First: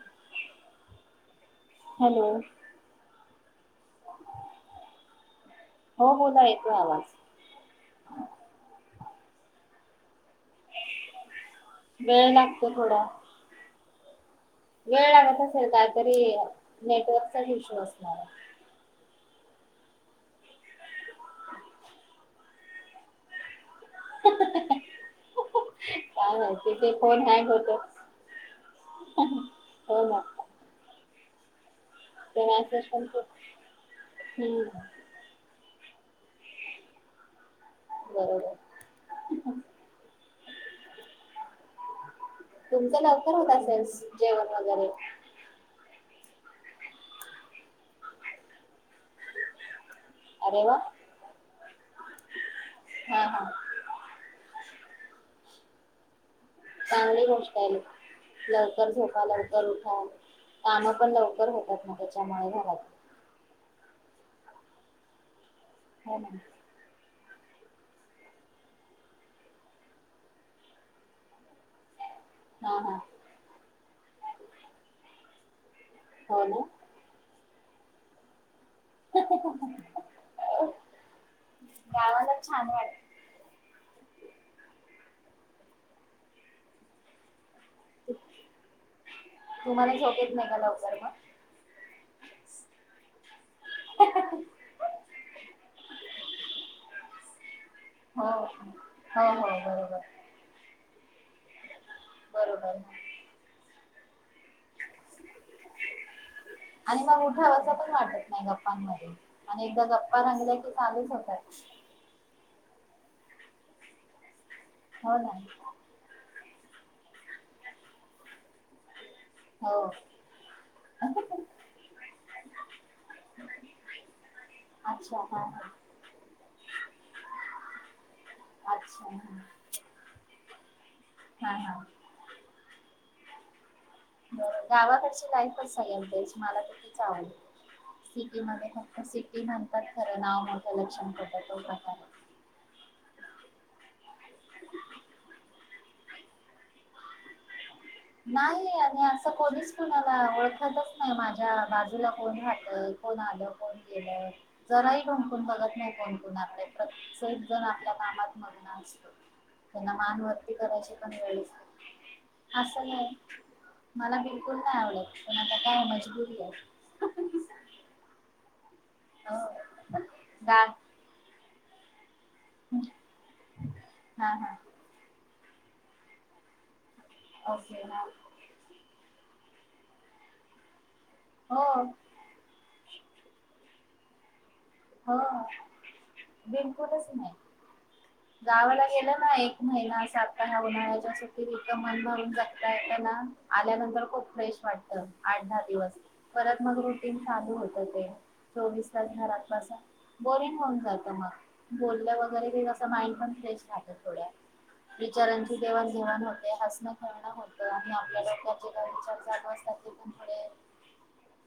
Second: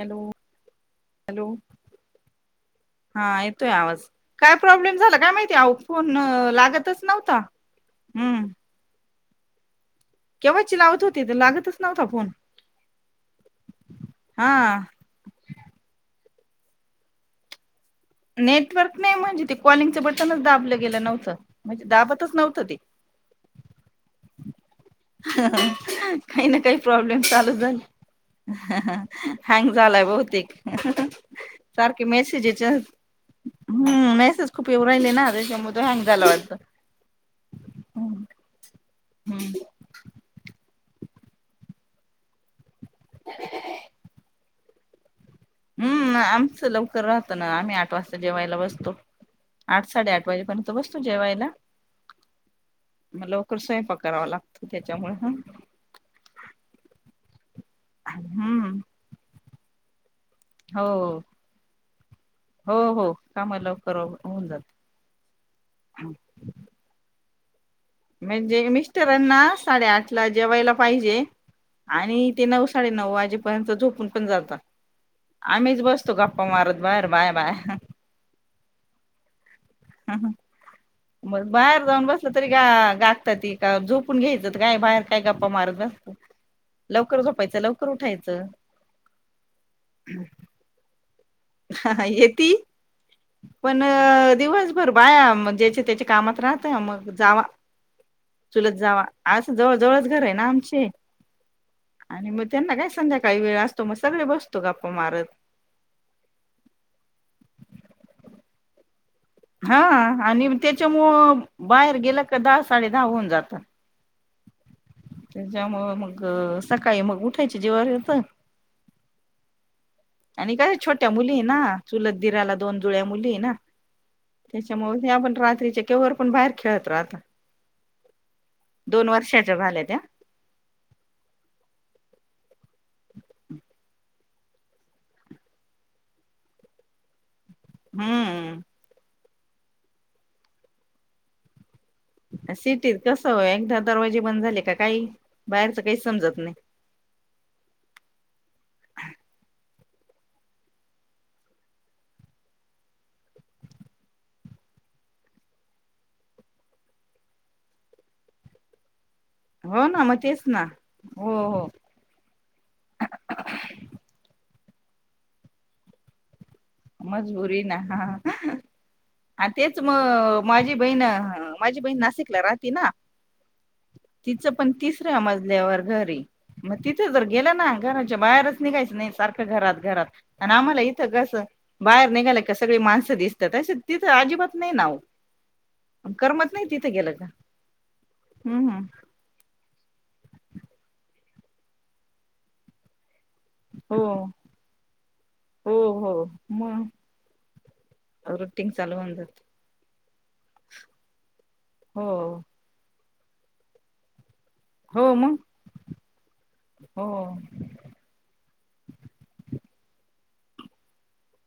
Hello hello! Hello हा येतोय आवाज काय प्रॉब्लेम झाला, काय माहिती फोन हो बोला येतोय आवाज लागतच नव्हता, हम्म! केव्हाची लावत होते, तर लागतं वेळ लागतो थोडा हा वेळ लागतं असल कायतरी नेटवर्कचा इश्यू असल नेटवर्क नाही, म्हणजे ते कॉलिंगच बटनच दाबलं गेलं नव्हते, म्हणजे दाबतच नव्हतं ते. काय काही ना माहिती काही ते प्रॉब्लेम फोन हँग चालू होतो झालें, हँग हो झालाय ना बहुतेक सारखे ते मेसेजेच मेसेज पण खूप. हम्म! मेसेज हम्म खुप येउरायले ना तेच्यामुळ ते हँंग झालं वाटत. बरोबर हम्म! तुमच लवकर होत असेल जेवण वगैरे हम आमचं लवकर राहत, ना आम्ही आठ वाजता जेवायला बसतो, आठ साडे आठ अरे वाजेपर्यंत वा बसतो, जेवायला हा मग हा लवकर स्वयंपाक करावा लागतो. त्याच्यामुळे हा चांगली गोष्ट आहे हम्म लवकर झोपा लवकर हा काम पण हो लवकर होतात, ना त्याच्यामुळे हो घरात हो काम लवकर अवरुण होऊन जात. हो म्हणजे, मिस्टरांना साडेआठ ला जेवायला पाहिजे. आणि ते नऊ हा हा साडेनऊ वाजेपर्यंत झोप तू पण जा आता. आम्हीच बस बसतो, हो गप्पा ना मारत बाहेर बाया बाया. हा. [unintelligible] [unintelligible] मग बाहेर जाऊन बसलं गावाला तरी, गा छान वाटत गातते ती का झोपून घ्यायचं ते काय? बाहेर काय गप्पा मारत बसती. लवकर झोपायच लवकर उठायचं तुम्हाला झोप येत, नाही का लवकर मग. हाहा.. येती पण दिवसभर बाया ज्याचा त्याच्या कामात राहत मग. जावा. हो हो चुलत जावा हो असं, जवळ बरोबर जवळच घर आहे ना आमची. आणि मग त्यांना बरोबर काय संध्याकाळी वेळ असत मग सगळे बसतो गप्पा मारत. आणि मग उठाव असं, पण वाटत नाही गप्पांमध्ये. आणि हा, एकदा गप्पा आणि रंगल्या की चालूच त्याच्यामुळ होतात बाहेर गेला दहा साडे दहा होऊन जातात. हो ना त्याच्यामुळ मग. सकाळी मग उठायची जिव्हावर येत. हो आणि काय, छोट्या मुली ना चुलत दिराला दोन जुळ्या मुली ना, त्याच्यामुळे अच्छा आपण हा हा रात्रीच्या केवर पण बाहेर खेळत राहता. दोन अच्छा वर्षाच्या झाल्या त्या. हा हा. [inaudible] गावाकडची लाईफच सगळ्यात बेस्ट, मला तर तिच आवडते. सीटी मध्ये हम्म फक्त सिटी ते, म्हणतात खर नाव मोठं लक्षण खोटं तो प्रकार. सिटीत कसं एकदा, दरवाजे बंद झाले का काही बाहेरच काही समजत नाही. नाही आणि असं कोणीच कुणाला ओळखतच नाही. माझ्या बाजूला, कोण राहत कोण आलं कोण गेलं जरा ही ढोकून बगत नाहीत कोणकुणाकडे प्रत्येक जण आपल्या कामात मग्न असतो. हो त्यांना ना मग मान तेच वरती ना करायची पण वेळे हो हो नसते अस मला बि चुकून नाय आवडत, पण आता काय मजबुरी आहे. मजबुरी ना हाहा. हा तेच म हो गा माझी बहीण माझी बहीण नासिक राती ना हा तिच हा पण तिच तिसऱ्या मजल्या वर घरयं मग तीत तर गेलं ना ओके हा घराच्या बाहेरच निघायच नाही. सारखं घरात घरात आणि आम्हाला इथं कसं हो बाहेर निघाल का सगळी माणसं दिसतात अ तिथं अजिबात हो करमत नाही तिथं बिलकुलचं गेलं का नाही, हम्म गावाला हम्म. गेलं ना एक महिना सात ह्या उन्हाळ्याच्या सुट्टीत इतकं, मन भरून जगता येतना आल्यानंतर खूप हो फ्रेश वाटत. आठ दहा हो दिवस, हो परत मग रुटीन चालू होत. ते रुटीन चोवीस चालू तास होऊन जात घरात बोरींग होऊन जात मग. हो बोल्ल वगैरे कि, कस माईंड? मन फ्रेश राहत थोड्या हो मग विचारांची देवाण घेवाण होते. हसण हो खेळणं होत आणि आपल्या डोक्यात जे काही विचार चालू असतात, ते पण थोडे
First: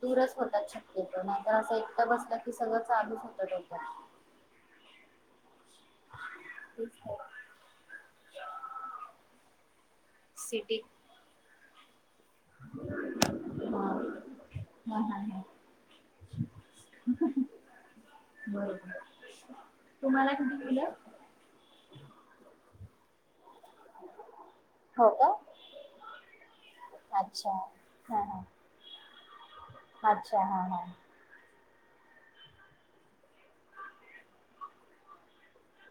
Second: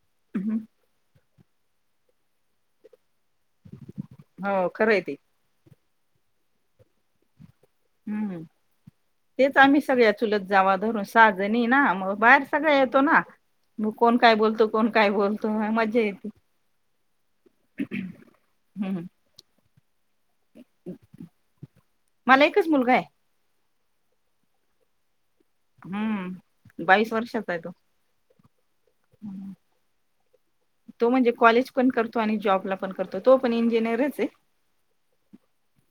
दूरच हम्म. होतात शक्य तो म आता, असं एकट बसल की सगळ चालूच हाय. हाव खरंय ते. तीच तर. हम्म तेच आमी सगळ्या चुलत जावा सिटी धरून सहा जणी नहीं ना मग बाहेर सगळ येतो ना, हा मग कोण काय बोलतो? कोण काय बोलतो? हा मज्जा येती, बरोबर हम्. तुम्हाला किती मुलं? मला एकच मुलगा हाय. हो का? हम्म बाईस अच्छा वर्षाचा आहे तो. हा हा हम्म. अच्छा हां. तो म्हणजे कॉलेज पण करतो आणि जॉबला पण करतो तो पण इंजिनियरच आहे.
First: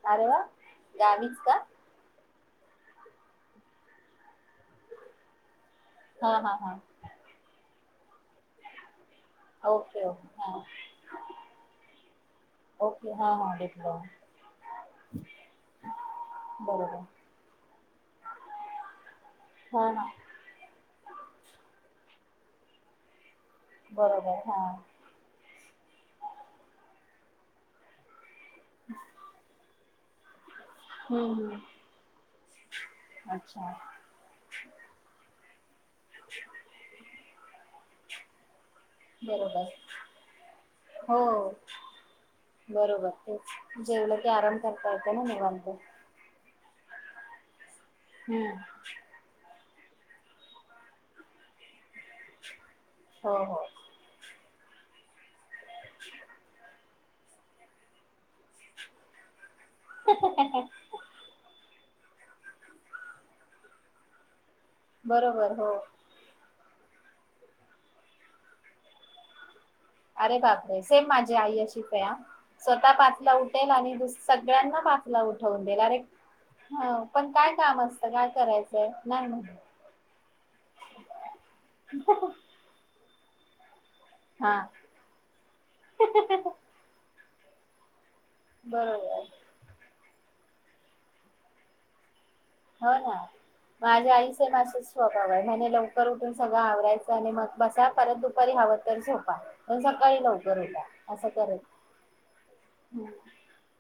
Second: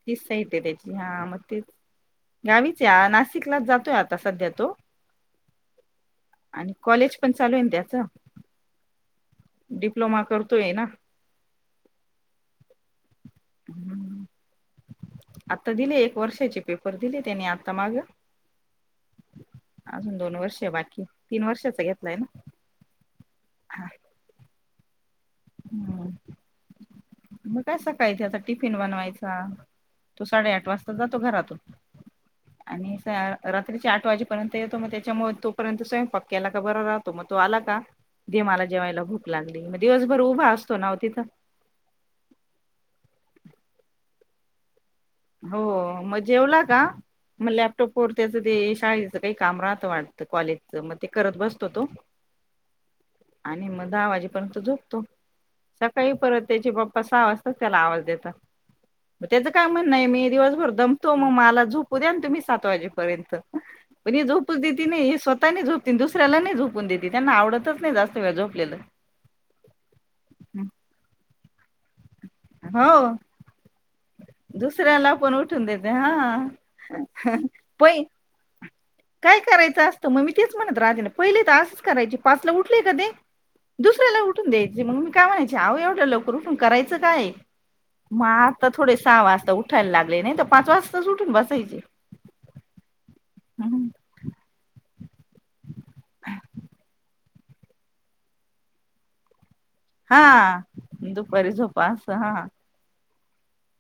तीच अरे वा साईट आहे त्याची हां गावीच मग का तेच गावीच या नाशिकलाच जातोय आता सध्या तो. हा हा आणि हा कॉलेज पण चालू आहे त्या चा. ओके डिप्लोमा ओके हा करतोय ना. ओके. हा हा डिप्लोमा आता दिले एक वर्षाचे पेपर बरोबर दिले त्यानी आ तमाग हा हा अजून दोन वर्ष बाकी. तीन वर्षाचा घेतलाय ना. हा. बरोबर हा. हम्म. मग काय सकाळी त्याच टिफिन बनवायचा. तो साडे आठ वाजता जातो हम्म घरातून हम्म आणि सा अच्छा रात्रीच्या आठ वाजेपर्यंत येतो मग त्याच्यामुळे तो पर्यंत स्वयंपाक केला का बरा राहातो. म तो आला का दे मला जेवायला भूक लागली बरोबर म दिवसभर उभा असतो ना वो तिथं. हो बरोबर तेच जेवलं की आराम कर हो मग जेवला त का म्हणले तो पोर त्याचं हम्म ते शाळेचं काही काम राह वाटत कॉलेज च मग ते करत बसतो तो. हो हो आणि मग दहा वाजे पण तो झोपतो. सकाळी परत त्याचे पप सहा वाजताच त्याला आवाज देतात. त्याच काय म्ह नाही मी दिवसभर दमतो मग मला झाप. उद्या या न तुम्ही सात वाजेपर्यंत. पण हे झोप तू दिदी नाई हे स्वतः बरोबर नाई हो झोपती, दुसऱ्याला नाही झोपून देत. ते त्यांना आवडतच नाही जास्त वेळ झोपलेलं. अरे बाप रे! सेम माझ- ते आई अशी हो स्वतः पाचला उठेल आणि दुस सगळ्यांना दुसऱ्याला पाचला पण उठवून उठून देईल देते अरे, हा पण काय काम पै असतं काय करायचं. काय करायचं असतं मग मी तेच म्हणत राहते, पहिले त असंच करायचे पाचला उठलेय का ते दुसऱ्याला ही उठून हा द्यायचे मग, मी काय म्हणायचे आहो एवढं लवकर उठून करायचं काय आहे? म आता थोडे साहा बरोबर वाजता उठायला लाग लै नई त पाच वाजतास ऊठून बसायचे. हो ना. हम्म. माझ्या आईचा ना असाच स्वभाव आहे, म्हणे लवकर उठून सगळं आवरायचं आणि मगं बसा परत दुपारी हवं तर झोपा. पण सकाळी लवकर उठा हां असं दुपारी करत झोपा अस हां. हं.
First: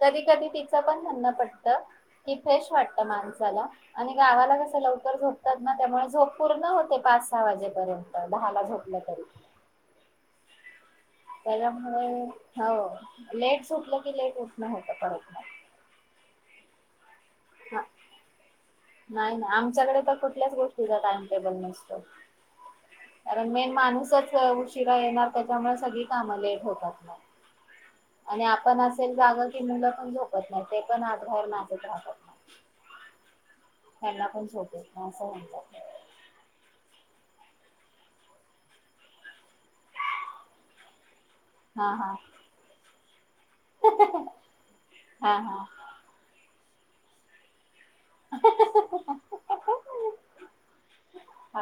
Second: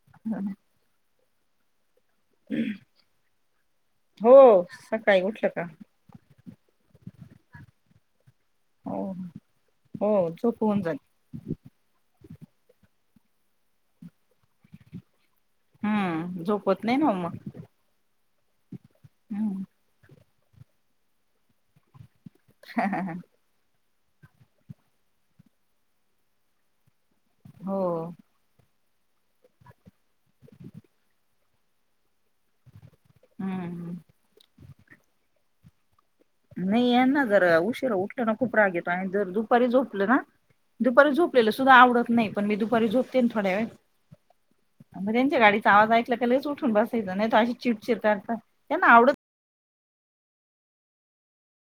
कधी कधी तिचं पण म्हणण पटतं. की फ्रेश वाटतं माणसा [unintelligible] आणि गावाला हो कसं लवकर सकाळी उठलं झोपतात का ना, त्यामुळे झोप पूर्ण होते पाच-सहा वाजेपर्यंत. दहाला झोपलं हो तरी, हो झोप होऊन जाते त्याच्यामुळे हाव लेट झोपल की लेट उठणं होत परत म हम्म झोप होत नाई ना व मग. हा. नाही ना हम्म. आमच्याकडे तर कुठ कुठल्याच गोष्टींचा टाईम टेबल नसतो. कारणं मेन माणूस सच उशिरा येणार त्यांच्यामुळे सगळी कामं लेट होतात मगं. हो आणि आपण असं जरी जागा केललं पण झोपत नाहीत, ते पण आत बाहेर नाचतं राहतात मगं. हम्म. त्यांना पण झोप येत नाही असं म्हणता. नाही यांना जरा उशिरा उठल ना, खूप राग येतो आणि जर दुपारी झोपलं ना दुपारी झोप पलेल सुद्धां हा हा आवडतं नाही पण मी दुपारी झोप येतीन थोड्या वेळात मग त्यांच्या हा हा गाडीचा आवाज ऐकला का लगेच उठते. उठून बसायचं नाही तर, अशी चिड चिड करता त्यांना आवडतं ना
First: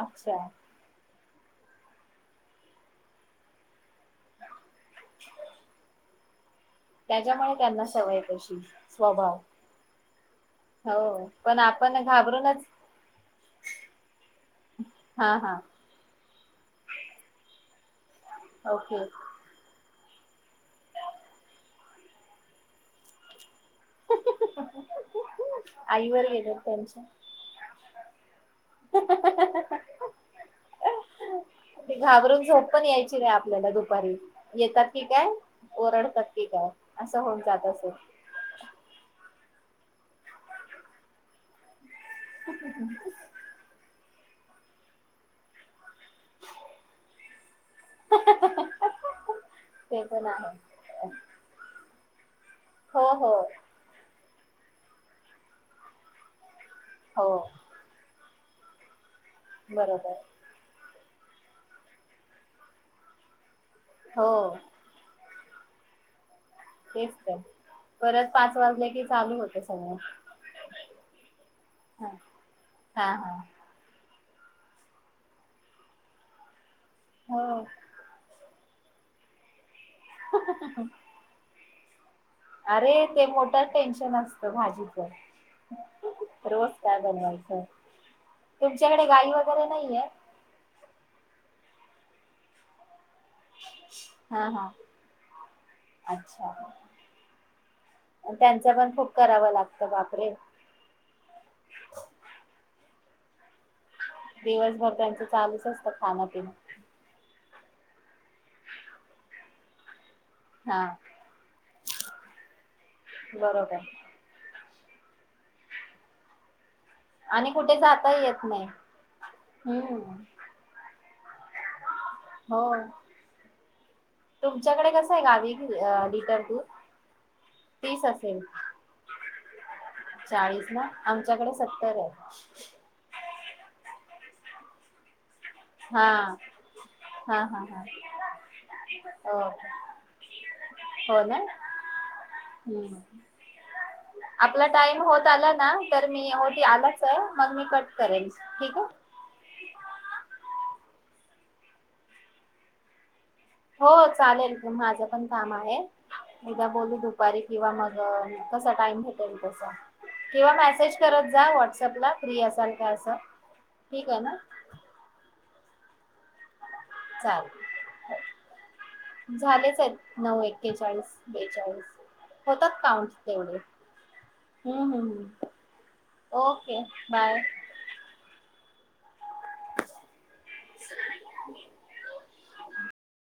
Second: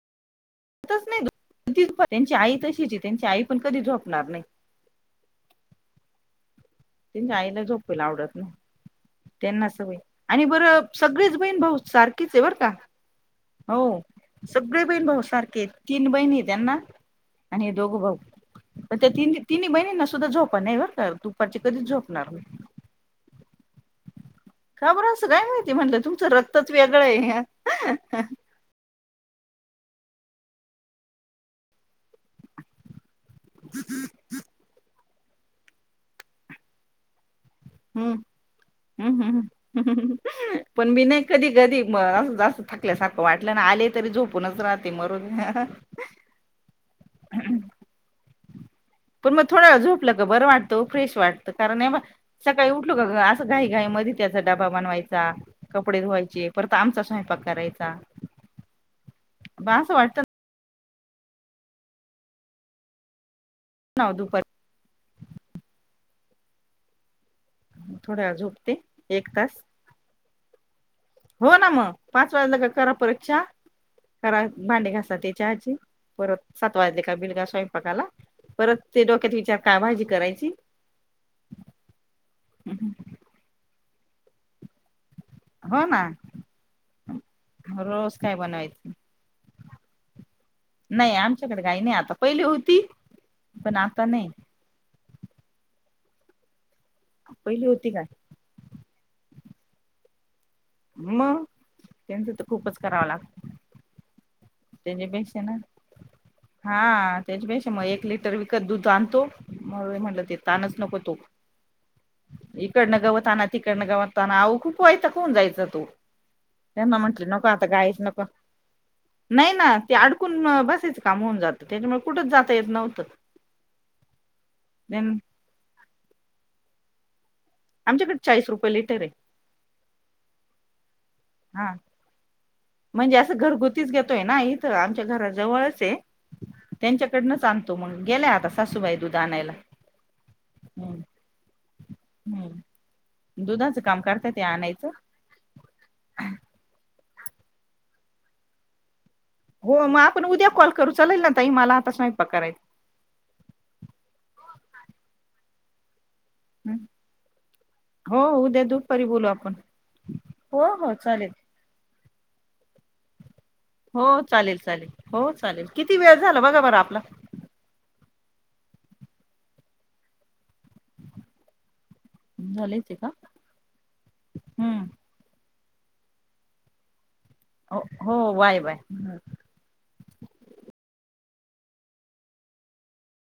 अच्छा. येतच नाई दोन तीन पर्यंत. त्यांची आई तशीचं ये त्यांची आई पण कधी झोप नार नाही. त्यांच्या त्यांच्यामुळे आईला त्यांना झोपायला सवय आवडत नाही तशी. स्वभाव त्यांना सवय आणि बरं हो सगळेच बहीण पण भाऊ आपण सारखीच हाय बर घाबरूनच का, हो सगळे बहीण भाऊ हा हा सारखेत तीन बहीणीहेत. त्यांना अन हे दोघं भाऊ. म ओके त्या ती तिनी बहिणींना सु सुद्धा झोपा नाही बरं का दुपारची कधीच झोपणार नाही. [inaudible] [unintelligible] आईवर तुमचं गेलेत रक्तच त्यांच्या वेगळं हाय. हा. घाबरून झोप पण यायची. आपल्याला दुपारी येतात. काय ओरडतात की काय असं होऊन जा. हम्म हम्म हम्म हम्. पण मी नाय कधी कधी मला सुधा थकल्या सारखं वाटलं ना आले तरी झोप कोणाचं तर आती मरून घ्या. [inaudible] [inaudible] पण मग थोडं ते झोपलं ग पण बरं वाटतं आहे फ्रेश वाटतं कारण हे सकाळी उठलो हो का हो असं घाई घाई मधी त्याचा डबा बनवायचा कपडे धुवायचे. परत आमचा हो स्वयंपाक करायचा बासं बरोबर वाटतं. ना हो. दुपारी हेच थोड्या परत वेळ पाच झोपते वाजले की एक चालू तास होतय सगळ. हो ना मग पाच वाजल कि करा हा परत हा च्या खरा भांडी घासाची चहाची परत सात् वाजले का बिलगा हो सयंपाकाला परत ते डोक्यात विचार का भाजी करायची अरे ते मोटर तेन टेन्शन असतं भाजी हो ना रोज काय बनवायचं रोज काय तुमच्याकडे गाई वेगे वगैरे नाहीये नाई आमच्याकडे काय नईय आता पहिली होती पण आता नाही हा हा अच्छा पहिली होती काय त्यांच पण खूप करावं लागत बापरे म त्यांचं तर खूपच करावं लाग दिवसभर त्यांचं ना चालूच असतं खाणंपिणं. म एक लिटर विकत दूध आणतो [unintelligible] ते ताणच हा नको तो, इकडनं गवत आणा बरोबर तिकडनं गवत आणा अहो खू वैताक होऊन जाय चा तो. यांना म्हटलं नको आणि आता कुठे गाईच जाता नको येत नाही. नाही ना ते हम्म अडकून बसायचं काम होऊन जातं [unintelligible] हो येत नव्हतं. तुमच्याकडे कसं देन आहे गावी अ लिटर दूध? तीस आमच्याकडं असेल चाळीस रुपये लिटरये. चाळीस ना? आमच्याकडे सत्तर आहे. म्हणजे असं घरगुतीच घेतोय ना इथं आमच्या घरात. जवळच आहे, हा त्यांच्या हा कडनचं हा आणतो हा मग गेल्याय, आता सासूबाई दुध आणायला ओके ह. हुं दुधाचं काम करता ते आपला आणायचं टाइम होत आला, ना तर मी होती आला च मग मी कट करेल ठीक आहे? हो म आपण उद्या कॉल करू चालेल ना ताई? मला आता स्वयंपाक करायचाय. हो चालेल, माझं पण काम आहे. एकदा हं. बोलू दुपारी किंवा मग हो उद्या कसा टाइम दुपारी बोलू भेटेल आपण तसा, किंवा हो हो मेसेज करत चालेल. जा व्हॉट्सअपला फ्री असाल का असं हो ठीक आहे ना? चालेल चालेल हो चालेल किती वेळ झाला बघा बर आप चालतयं. झालेच आहेत नऊ एक. एक्केचाळीस बेचाळीस होतात, झालेच आहे का काउंट तेवढे ह हम्म ह ह. ओके! बाय हो हो वाय वाय हु. [unintelligible]